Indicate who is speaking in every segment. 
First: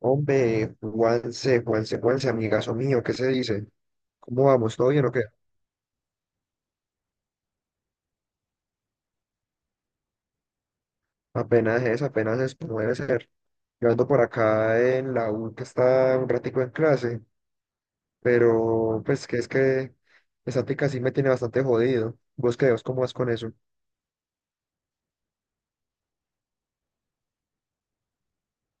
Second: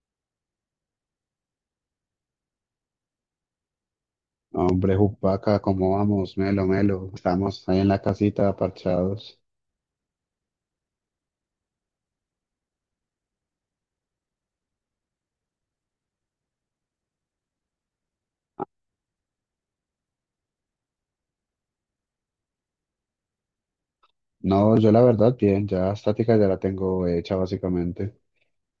Speaker 1: Hombre, Juanse, amigazo mío, ¿qué se dice? ¿Cómo vamos? ¿Todo
Speaker 2: Hombre,
Speaker 1: bien o qué?
Speaker 2: Jupaca, ¿cómo vamos? Melo, melo. Estamos ahí en la casita, parchados.
Speaker 1: Apenas es, como debe ser. Yo ando por acá en la U, que está un ratico en clase, pero pues que es que esa tica sí me tiene bastante jodido. ¿Vos qué, vos cómo vas con eso?
Speaker 2: No, yo la verdad, bien, ya estática ya la tengo hecha básicamente.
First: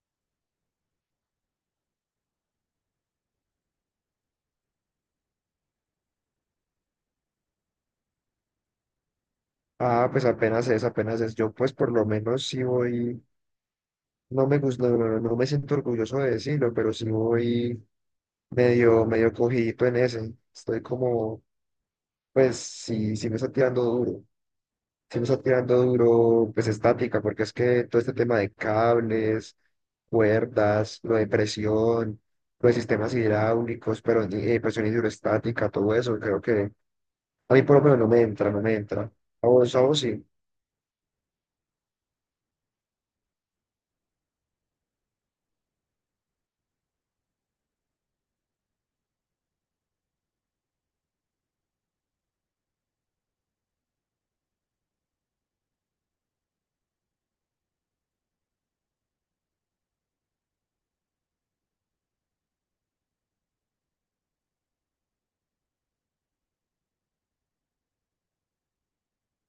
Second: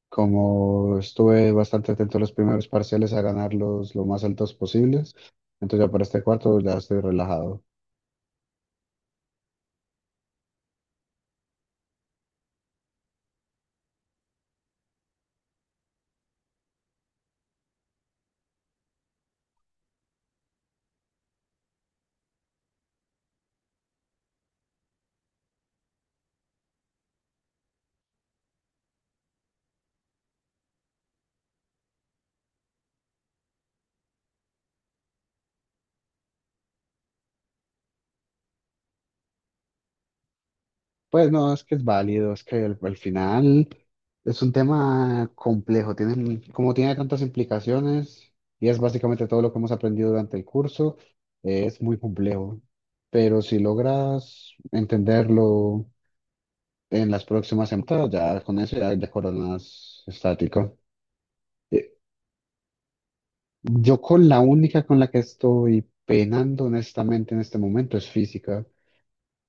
Speaker 2: Como estuve bastante atento a los primeros parciales a ganarlos lo más altos posibles, entonces ya para este cuarto ya estoy relajado.
Speaker 1: Ah, pues apenas es. Yo pues por lo menos sí voy, no me gusta, no me siento orgulloso de decirlo, pero sí voy medio cogidito en ese. Estoy como, pues sí me está tirando duro. Sí me está tirando duro, pues estática, porque es que todo este tema de cables, cuerdas, lo de presión, lo de sistemas hidráulicos, pero presión hidroestática, todo eso, creo que a mí por lo menos no me entra, no me entra. A vos sí.
Speaker 2: Pues no, es que es válido, es que al final es un tema complejo, tiene, como tiene tantas implicaciones y es básicamente todo lo que hemos aprendido durante el curso, es muy complejo, pero si logras entenderlo en las próximas semanas, ya con eso ya, ya coronas estático. Eh, Yo con la única con la que estoy penando honestamente en este momento es física,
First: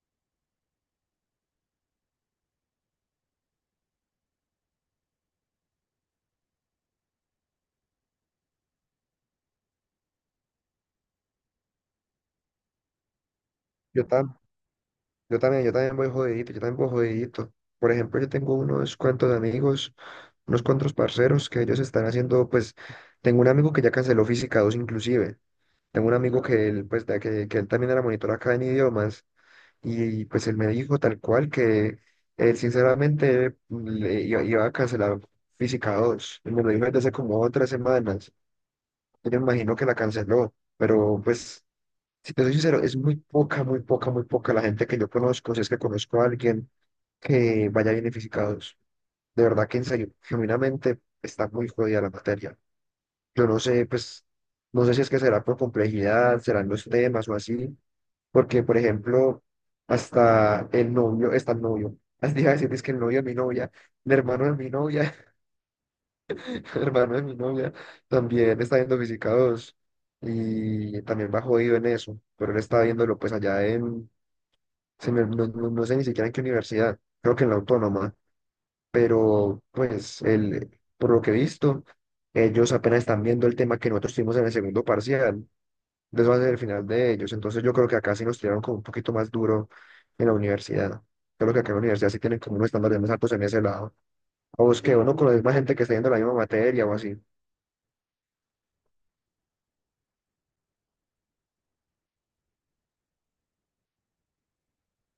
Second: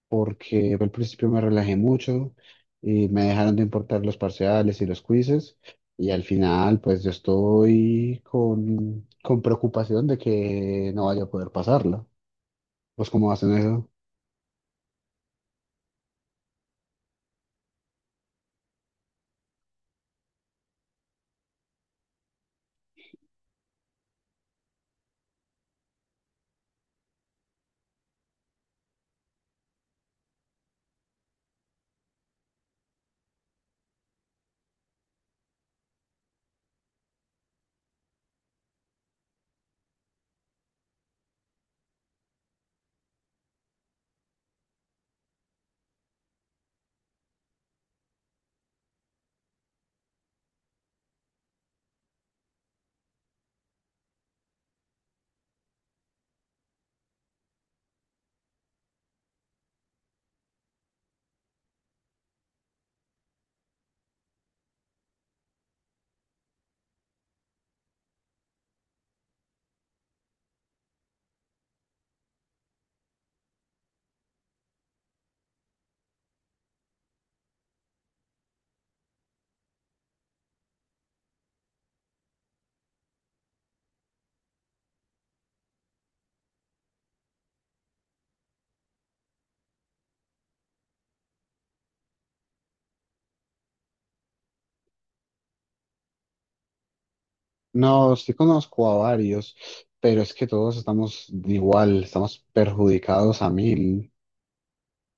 Speaker 2: porque al principio me relajé mucho y me dejaron de importar los parciales y los quizzes y al final pues yo estoy con preocupación de que no vaya a poder pasarla. ¿Pues cómo hacen eso?
Speaker 1: yo, tam- yo también voy jodidito, yo también voy jodidito. Por ejemplo, yo tengo unos cuantos amigos, unos cuantos parceros que ellos están haciendo, pues, tengo un amigo que ya canceló Física 2 inclusive. Tengo un amigo que él, pues, que él también era monitor acá en idiomas. Y pues él me dijo tal cual que él sinceramente iba a cancelar Física 2. Y me lo dijo desde hace como tres semanas. Yo me imagino que la canceló. Pero pues, si te soy sincero, es muy poca la gente que yo conozco, si es que conozco a alguien que vaya bien en Física 2. De verdad que en serio, genuinamente está muy jodida la materia. Yo no sé, pues, no sé si es que será por complejidad, serán los temas o así, porque, por ejemplo, hasta el novio, está el novio. Así iba a decir, es que el novio de mi novia, el hermano de mi novia, el hermano de mi novia, también está viendo Física 2 y también va jodido en eso, pero él está viéndolo pues allá en, se me- no, no- no sé ni siquiera en qué universidad, creo que en la autónoma, pero pues él, por lo que he visto, ellos apenas están viendo el tema que nosotros tuvimos en el segundo parcial. De eso va a ser el final de ellos. Entonces yo creo que acá sí nos tiraron como un poquito más duro en la universidad. Creo que acá en la universidad sí tienen como unos estándares más altos en ese lado. O es que uno con la misma gente que está yendo la misma materia o así.
Speaker 2: No, sí conozco a varios, pero es que todos estamos igual, estamos perjudicados a mil.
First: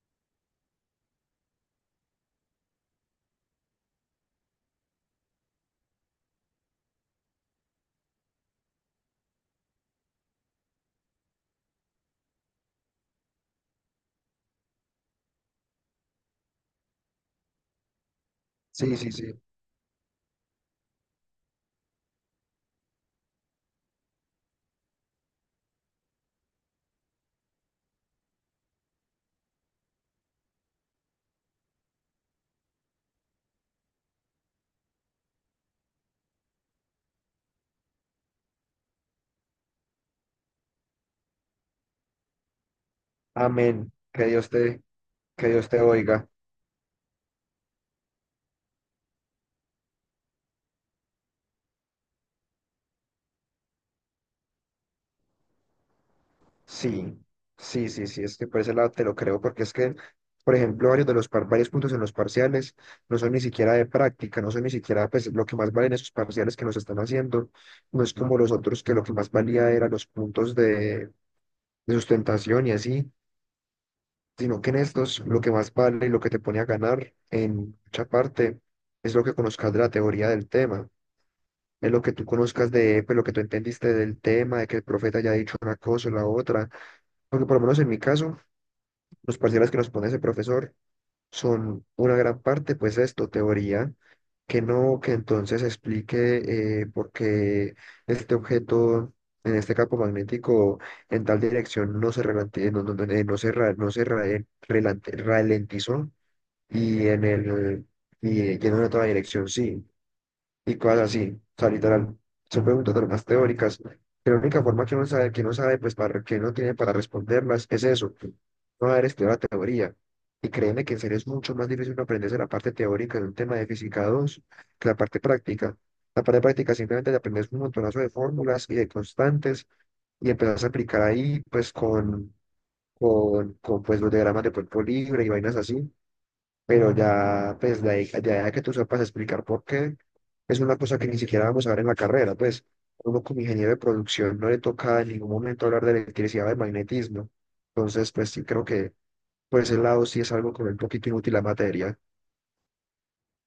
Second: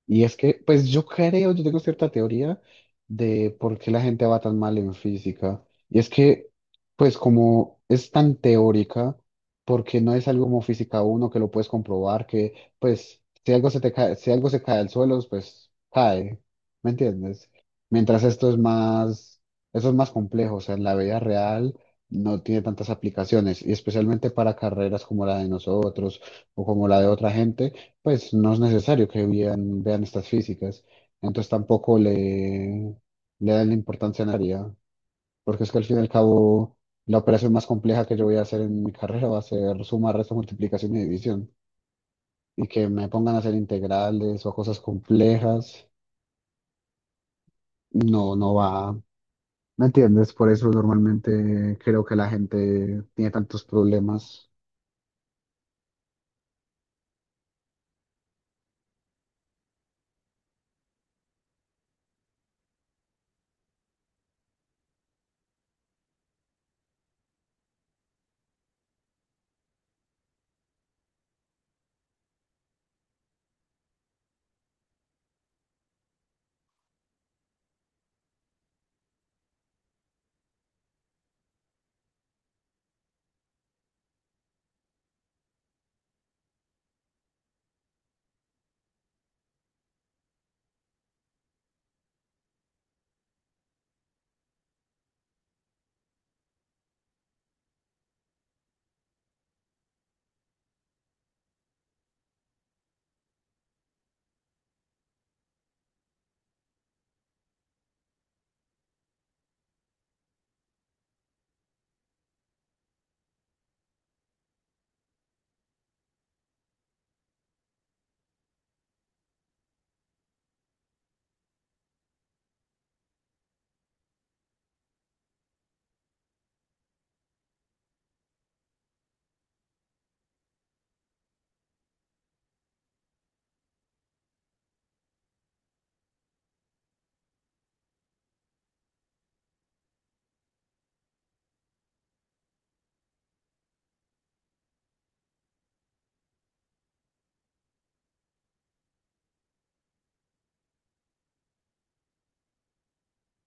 Speaker 2: Y es que, pues yo creo, yo tengo cierta teoría de por qué la gente va tan mal en física. Y es que, pues como es tan teórica, porque no es algo como física uno que lo puedes comprobar, que pues si algo se te cae, si algo se cae al suelo, pues cae, ¿me entiendes? Mientras esto es
Speaker 1: Sí, sí, sí.
Speaker 2: más, eso es más complejo, o sea, en la vida real no tiene tantas aplicaciones, y especialmente para carreras como la de nosotros o como la de otra gente pues no es necesario que vean estas físicas, entonces tampoco le, le dan la importancia necesaria, porque es que al fin y al cabo la operación más compleja que yo voy a hacer en mi carrera va a ser suma, resta, multiplicación y división, y que me pongan a hacer
Speaker 1: Amén.
Speaker 2: integrales o cosas
Speaker 1: Que Dios te
Speaker 2: complejas,
Speaker 1: oiga.
Speaker 2: no, no va, ¿me entiendes? Por eso normalmente creo que la gente tiene tantos problemas.
Speaker 1: Sí, sí, sí, sí. Es que por ese lado te lo creo, porque es que, por ejemplo, varios puntos en los parciales no son ni siquiera de práctica, no son ni siquiera pues lo que más valen esos parciales que nos están haciendo. No es como los otros que lo que más valía eran los puntos de sustentación y así, sino que en estos lo que más vale y lo que te pone a ganar en mucha parte es lo que conozcas de la teoría del tema, es lo que tú conozcas de, pues, lo que tú entendiste del tema, de que el profeta haya dicho una cosa o la otra, porque por lo menos en mi caso, los parciales que nos pone ese profesor, son una gran parte, pues esto, teoría, que no, que entonces explique por qué este objeto en este campo magnético en tal dirección no se, relante- no, no- no- no se, ra- no se ra- relante- ralentizó y en el, y en una otra dirección sí y cosas así. O sea, literal, son preguntas de las más teóricas. Que La única forma que uno sabe, que no sabe, pues para que no tiene para responderlas, es eso, no haber estudiado la teoría. Y créeme que en serio es mucho más difícil uno aprenderse la parte teórica de un tema de física 2 que la parte práctica. La parte práctica simplemente te aprendes un montonazo de fórmulas y de constantes y empezás a aplicar ahí, pues con pues, los diagramas de cuerpo libre y vainas así, pero ya, pues, ya de que tú sepas explicar por qué, es una cosa que ni siquiera vamos a ver en la carrera, pues, uno como ingeniero de producción no le toca en ningún momento hablar de electricidad o de magnetismo, entonces, pues, sí creo que por ese lado sí es algo como un poquito inútil la materia.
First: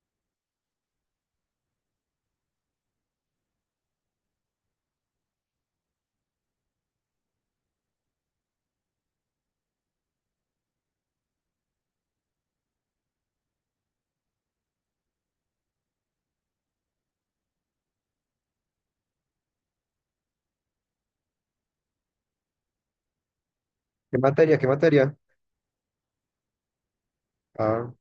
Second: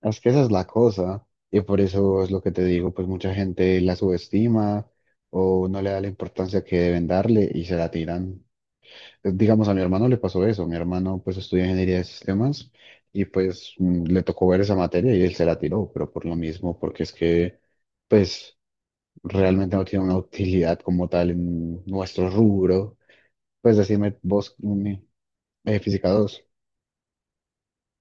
Speaker 2: Es que esa es la cosa, y por eso es lo que te digo, pues mucha gente la subestima o no le da la importancia que deben darle y se la tiran. Digamos, a mi hermano le pasó eso, mi hermano pues estudia ingeniería de sistemas y pues le tocó ver esa materia y él se la tiró, pero por lo mismo, porque es que pues realmente no tiene una utilidad como tal en nuestro rubro. Pues
Speaker 1: ¿Qué
Speaker 2: decime vos,
Speaker 1: materia? ¿Qué materia?
Speaker 2: física dos.
Speaker 1: Ah,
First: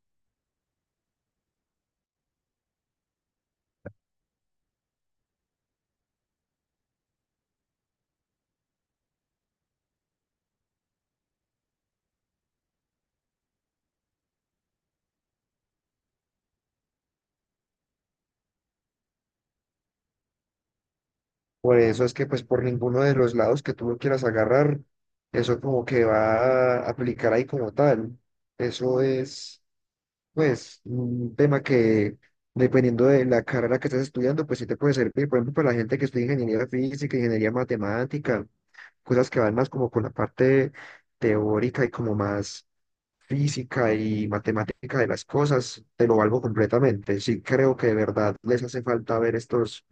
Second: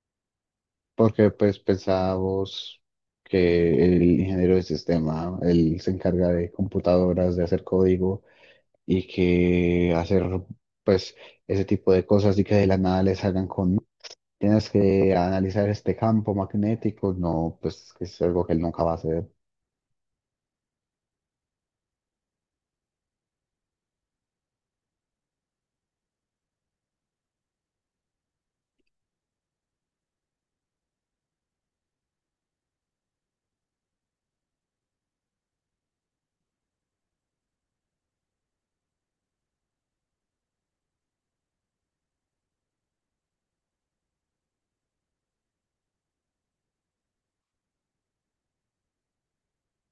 Speaker 2: Porque pues pensábamos que el ingeniero de sistema, él se encarga de computadoras, de hacer código y que hacer pues ese tipo de cosas y que de la nada les hagan con, tienes que analizar este campo magnético, no, pues que es algo que él nunca va a hacer.
Speaker 1: por eso es que, pues, por ninguno de los lados que tú lo quieras agarrar, eso como que va a aplicar ahí como tal, eso es pues un tema que dependiendo de la carrera que estés estudiando, pues sí te puede servir, por ejemplo, para la gente que estudia ingeniería física, ingeniería matemática, cosas que van más como por la parte teórica y como más física y matemática de las cosas, te lo valgo completamente. Sí creo que de verdad les hace falta ver estos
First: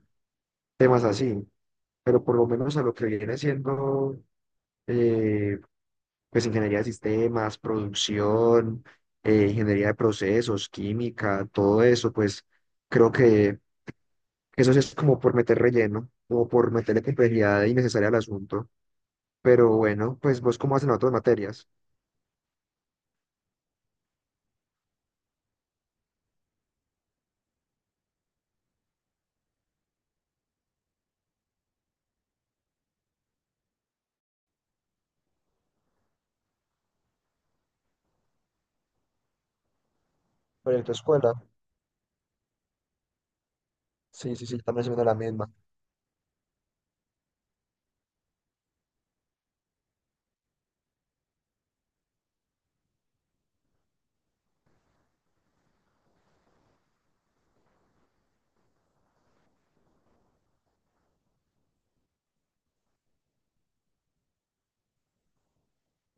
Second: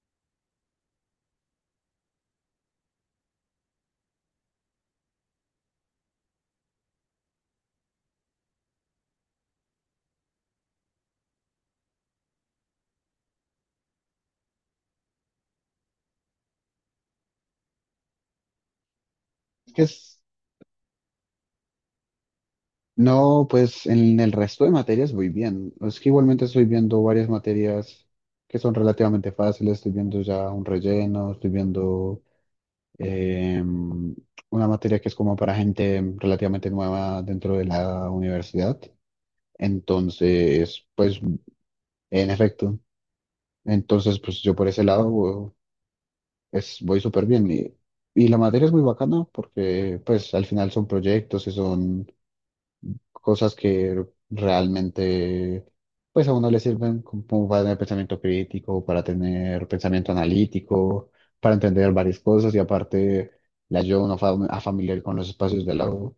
Speaker 1: temas así, pero por lo menos a lo que viene siendo... eh, pues ingeniería de sistemas, producción, ingeniería de procesos, química, todo eso, pues creo que eso sí es como por meter relleno, como por meterle complejidad innecesaria al asunto. Pero
Speaker 2: Es que
Speaker 1: bueno,
Speaker 2: es-
Speaker 1: pues vos cómo hacen otras materias.
Speaker 2: no, pues en el resto de materias muy bien. Es que igualmente estoy viendo varias materias que son relativamente fáciles, estoy viendo ya un relleno, estoy viendo eh, una materia que es como para gente relativamente nueva dentro de la universidad.
Speaker 1: Pero en
Speaker 2: Entonces,
Speaker 1: tu
Speaker 2: pues,
Speaker 1: escuela,
Speaker 2: en efecto, entonces,
Speaker 1: sí,
Speaker 2: pues
Speaker 1: sí,
Speaker 2: yo
Speaker 1: sí,
Speaker 2: por ese
Speaker 1: también se viene la misma.
Speaker 2: lado voy súper bien. Y la materia es muy bacana porque, pues, al final son proyectos y son cosas que realmente pues a uno le sirven como para tener pensamiento crítico, para tener pensamiento analítico, para entender varias cosas y aparte la ayuda a uno a familiar con los espacios de la U,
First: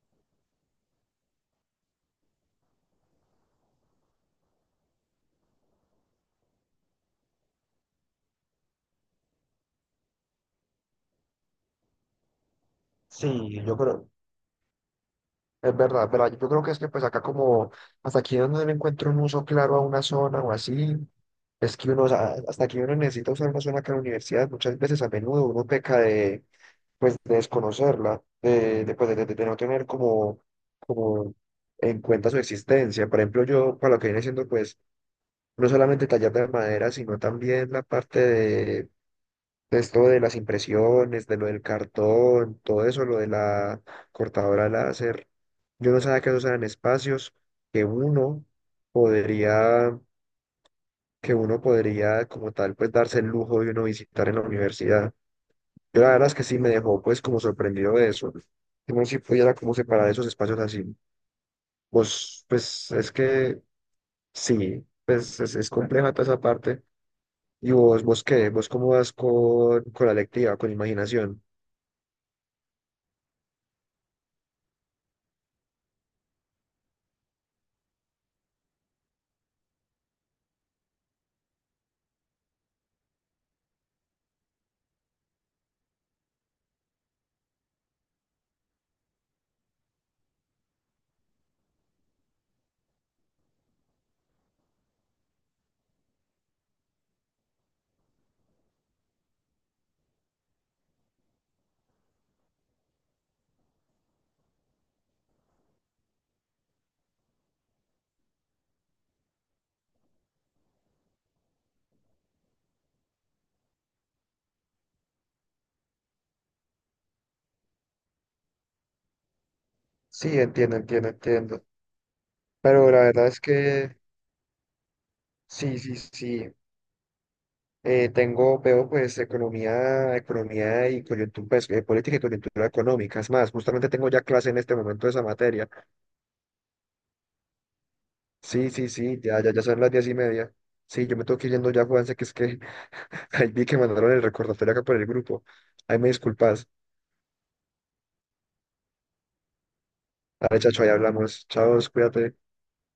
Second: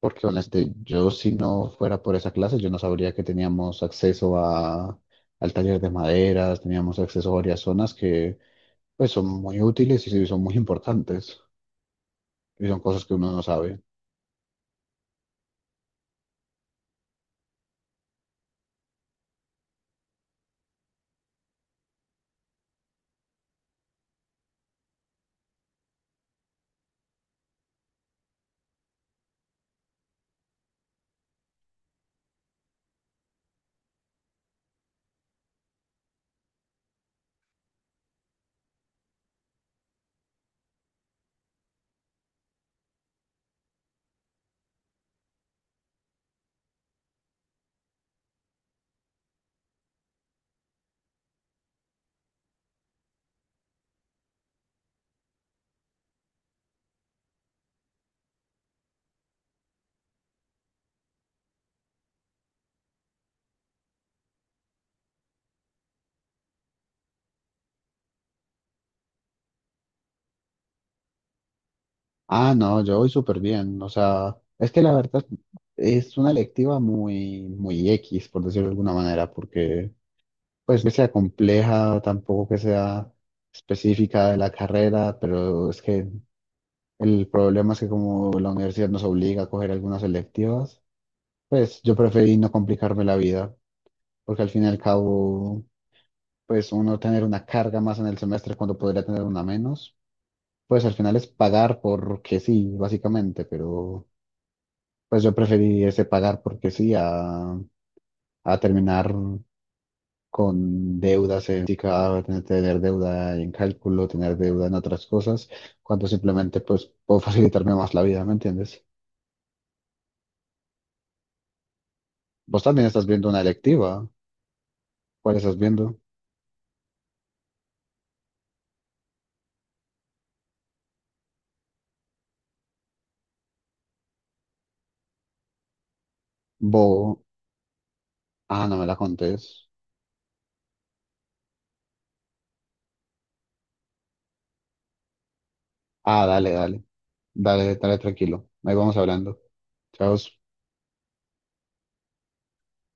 Speaker 2: porque honestamente yo si no fuera por esa clase yo no sabría que teníamos acceso a, al taller de maderas, teníamos acceso a varias zonas que pues son muy útiles y sí son muy importantes y son cosas que uno no
Speaker 1: Sí, yo
Speaker 2: sabe.
Speaker 1: creo, es verdad, es verdad. Yo creo que es que pues acá como, hasta aquí donde le encuentro un uso claro a una zona o así, es que uno, o sea, hasta aquí uno necesita usar una zona que en la universidad muchas veces a menudo uno peca de pues de desconocerla, pues, de no tener como, como en cuenta su existencia. Por ejemplo, yo para lo que viene siendo pues no solamente tallar de madera, sino también la parte de esto de las impresiones, de lo del cartón, todo eso, lo de la cortadora láser. Yo no sabía que esos eran espacios que uno podría, que uno podría como tal pues darse el lujo de uno visitar en la universidad. Yo la verdad es que sí me dejó pues como sorprendido de eso. Que uno sí pudiera como separar esos espacios así. Vos, pues es que sí, pues es compleja toda esa parte. Y vos, vos qué, vos cómo vas con la lectiva, con imaginación.
Speaker 2: Ah, no, yo voy súper bien. O sea, es que la verdad es una electiva muy, muy X, por decirlo de alguna manera, porque pues que sea compleja, tampoco que sea específica de la carrera, pero es que el problema es que como la universidad nos obliga a coger algunas electivas, pues yo preferí no complicarme la vida, porque al fin y al cabo, pues uno tener una carga más en el semestre cuando podría tener una menos, pues al final es pagar porque sí, básicamente, pero... Pues yo preferiría ese pagar porque sí, a terminar con deudas en física, tener deuda en cálculo, tener deuda en otras cosas, cuando simplemente pues puedo facilitarme más la vida, ¿me entiendes?
Speaker 1: Sí, entiendo, entiendo, entiendo.
Speaker 2: Vos también
Speaker 1: Pero la
Speaker 2: estás
Speaker 1: verdad
Speaker 2: viendo una
Speaker 1: es que
Speaker 2: electiva. ¿Cuál estás
Speaker 1: sí, sí,
Speaker 2: viendo?
Speaker 1: sí. Tengo, veo pues economía y coyuntura, política y coyuntura económica. Es más, justamente tengo ya clase en este momento de esa materia.
Speaker 2: Bo. Ah,
Speaker 1: Sí,
Speaker 2: no me
Speaker 1: sí,
Speaker 2: la
Speaker 1: sí,
Speaker 2: contés.
Speaker 1: ya son las 10:30. Sí, yo me tengo que ir yendo ya, Juanse, que es que ahí vi que mandaron el recordatorio acá por el grupo. Ahí me
Speaker 2: Ah, dale,
Speaker 1: disculpas.
Speaker 2: dale. Dale, dale tranquilo. Ahí vamos hablando. Chao.
Speaker 1: Dale, chacho, ahí hablamos. Chao, cuídate.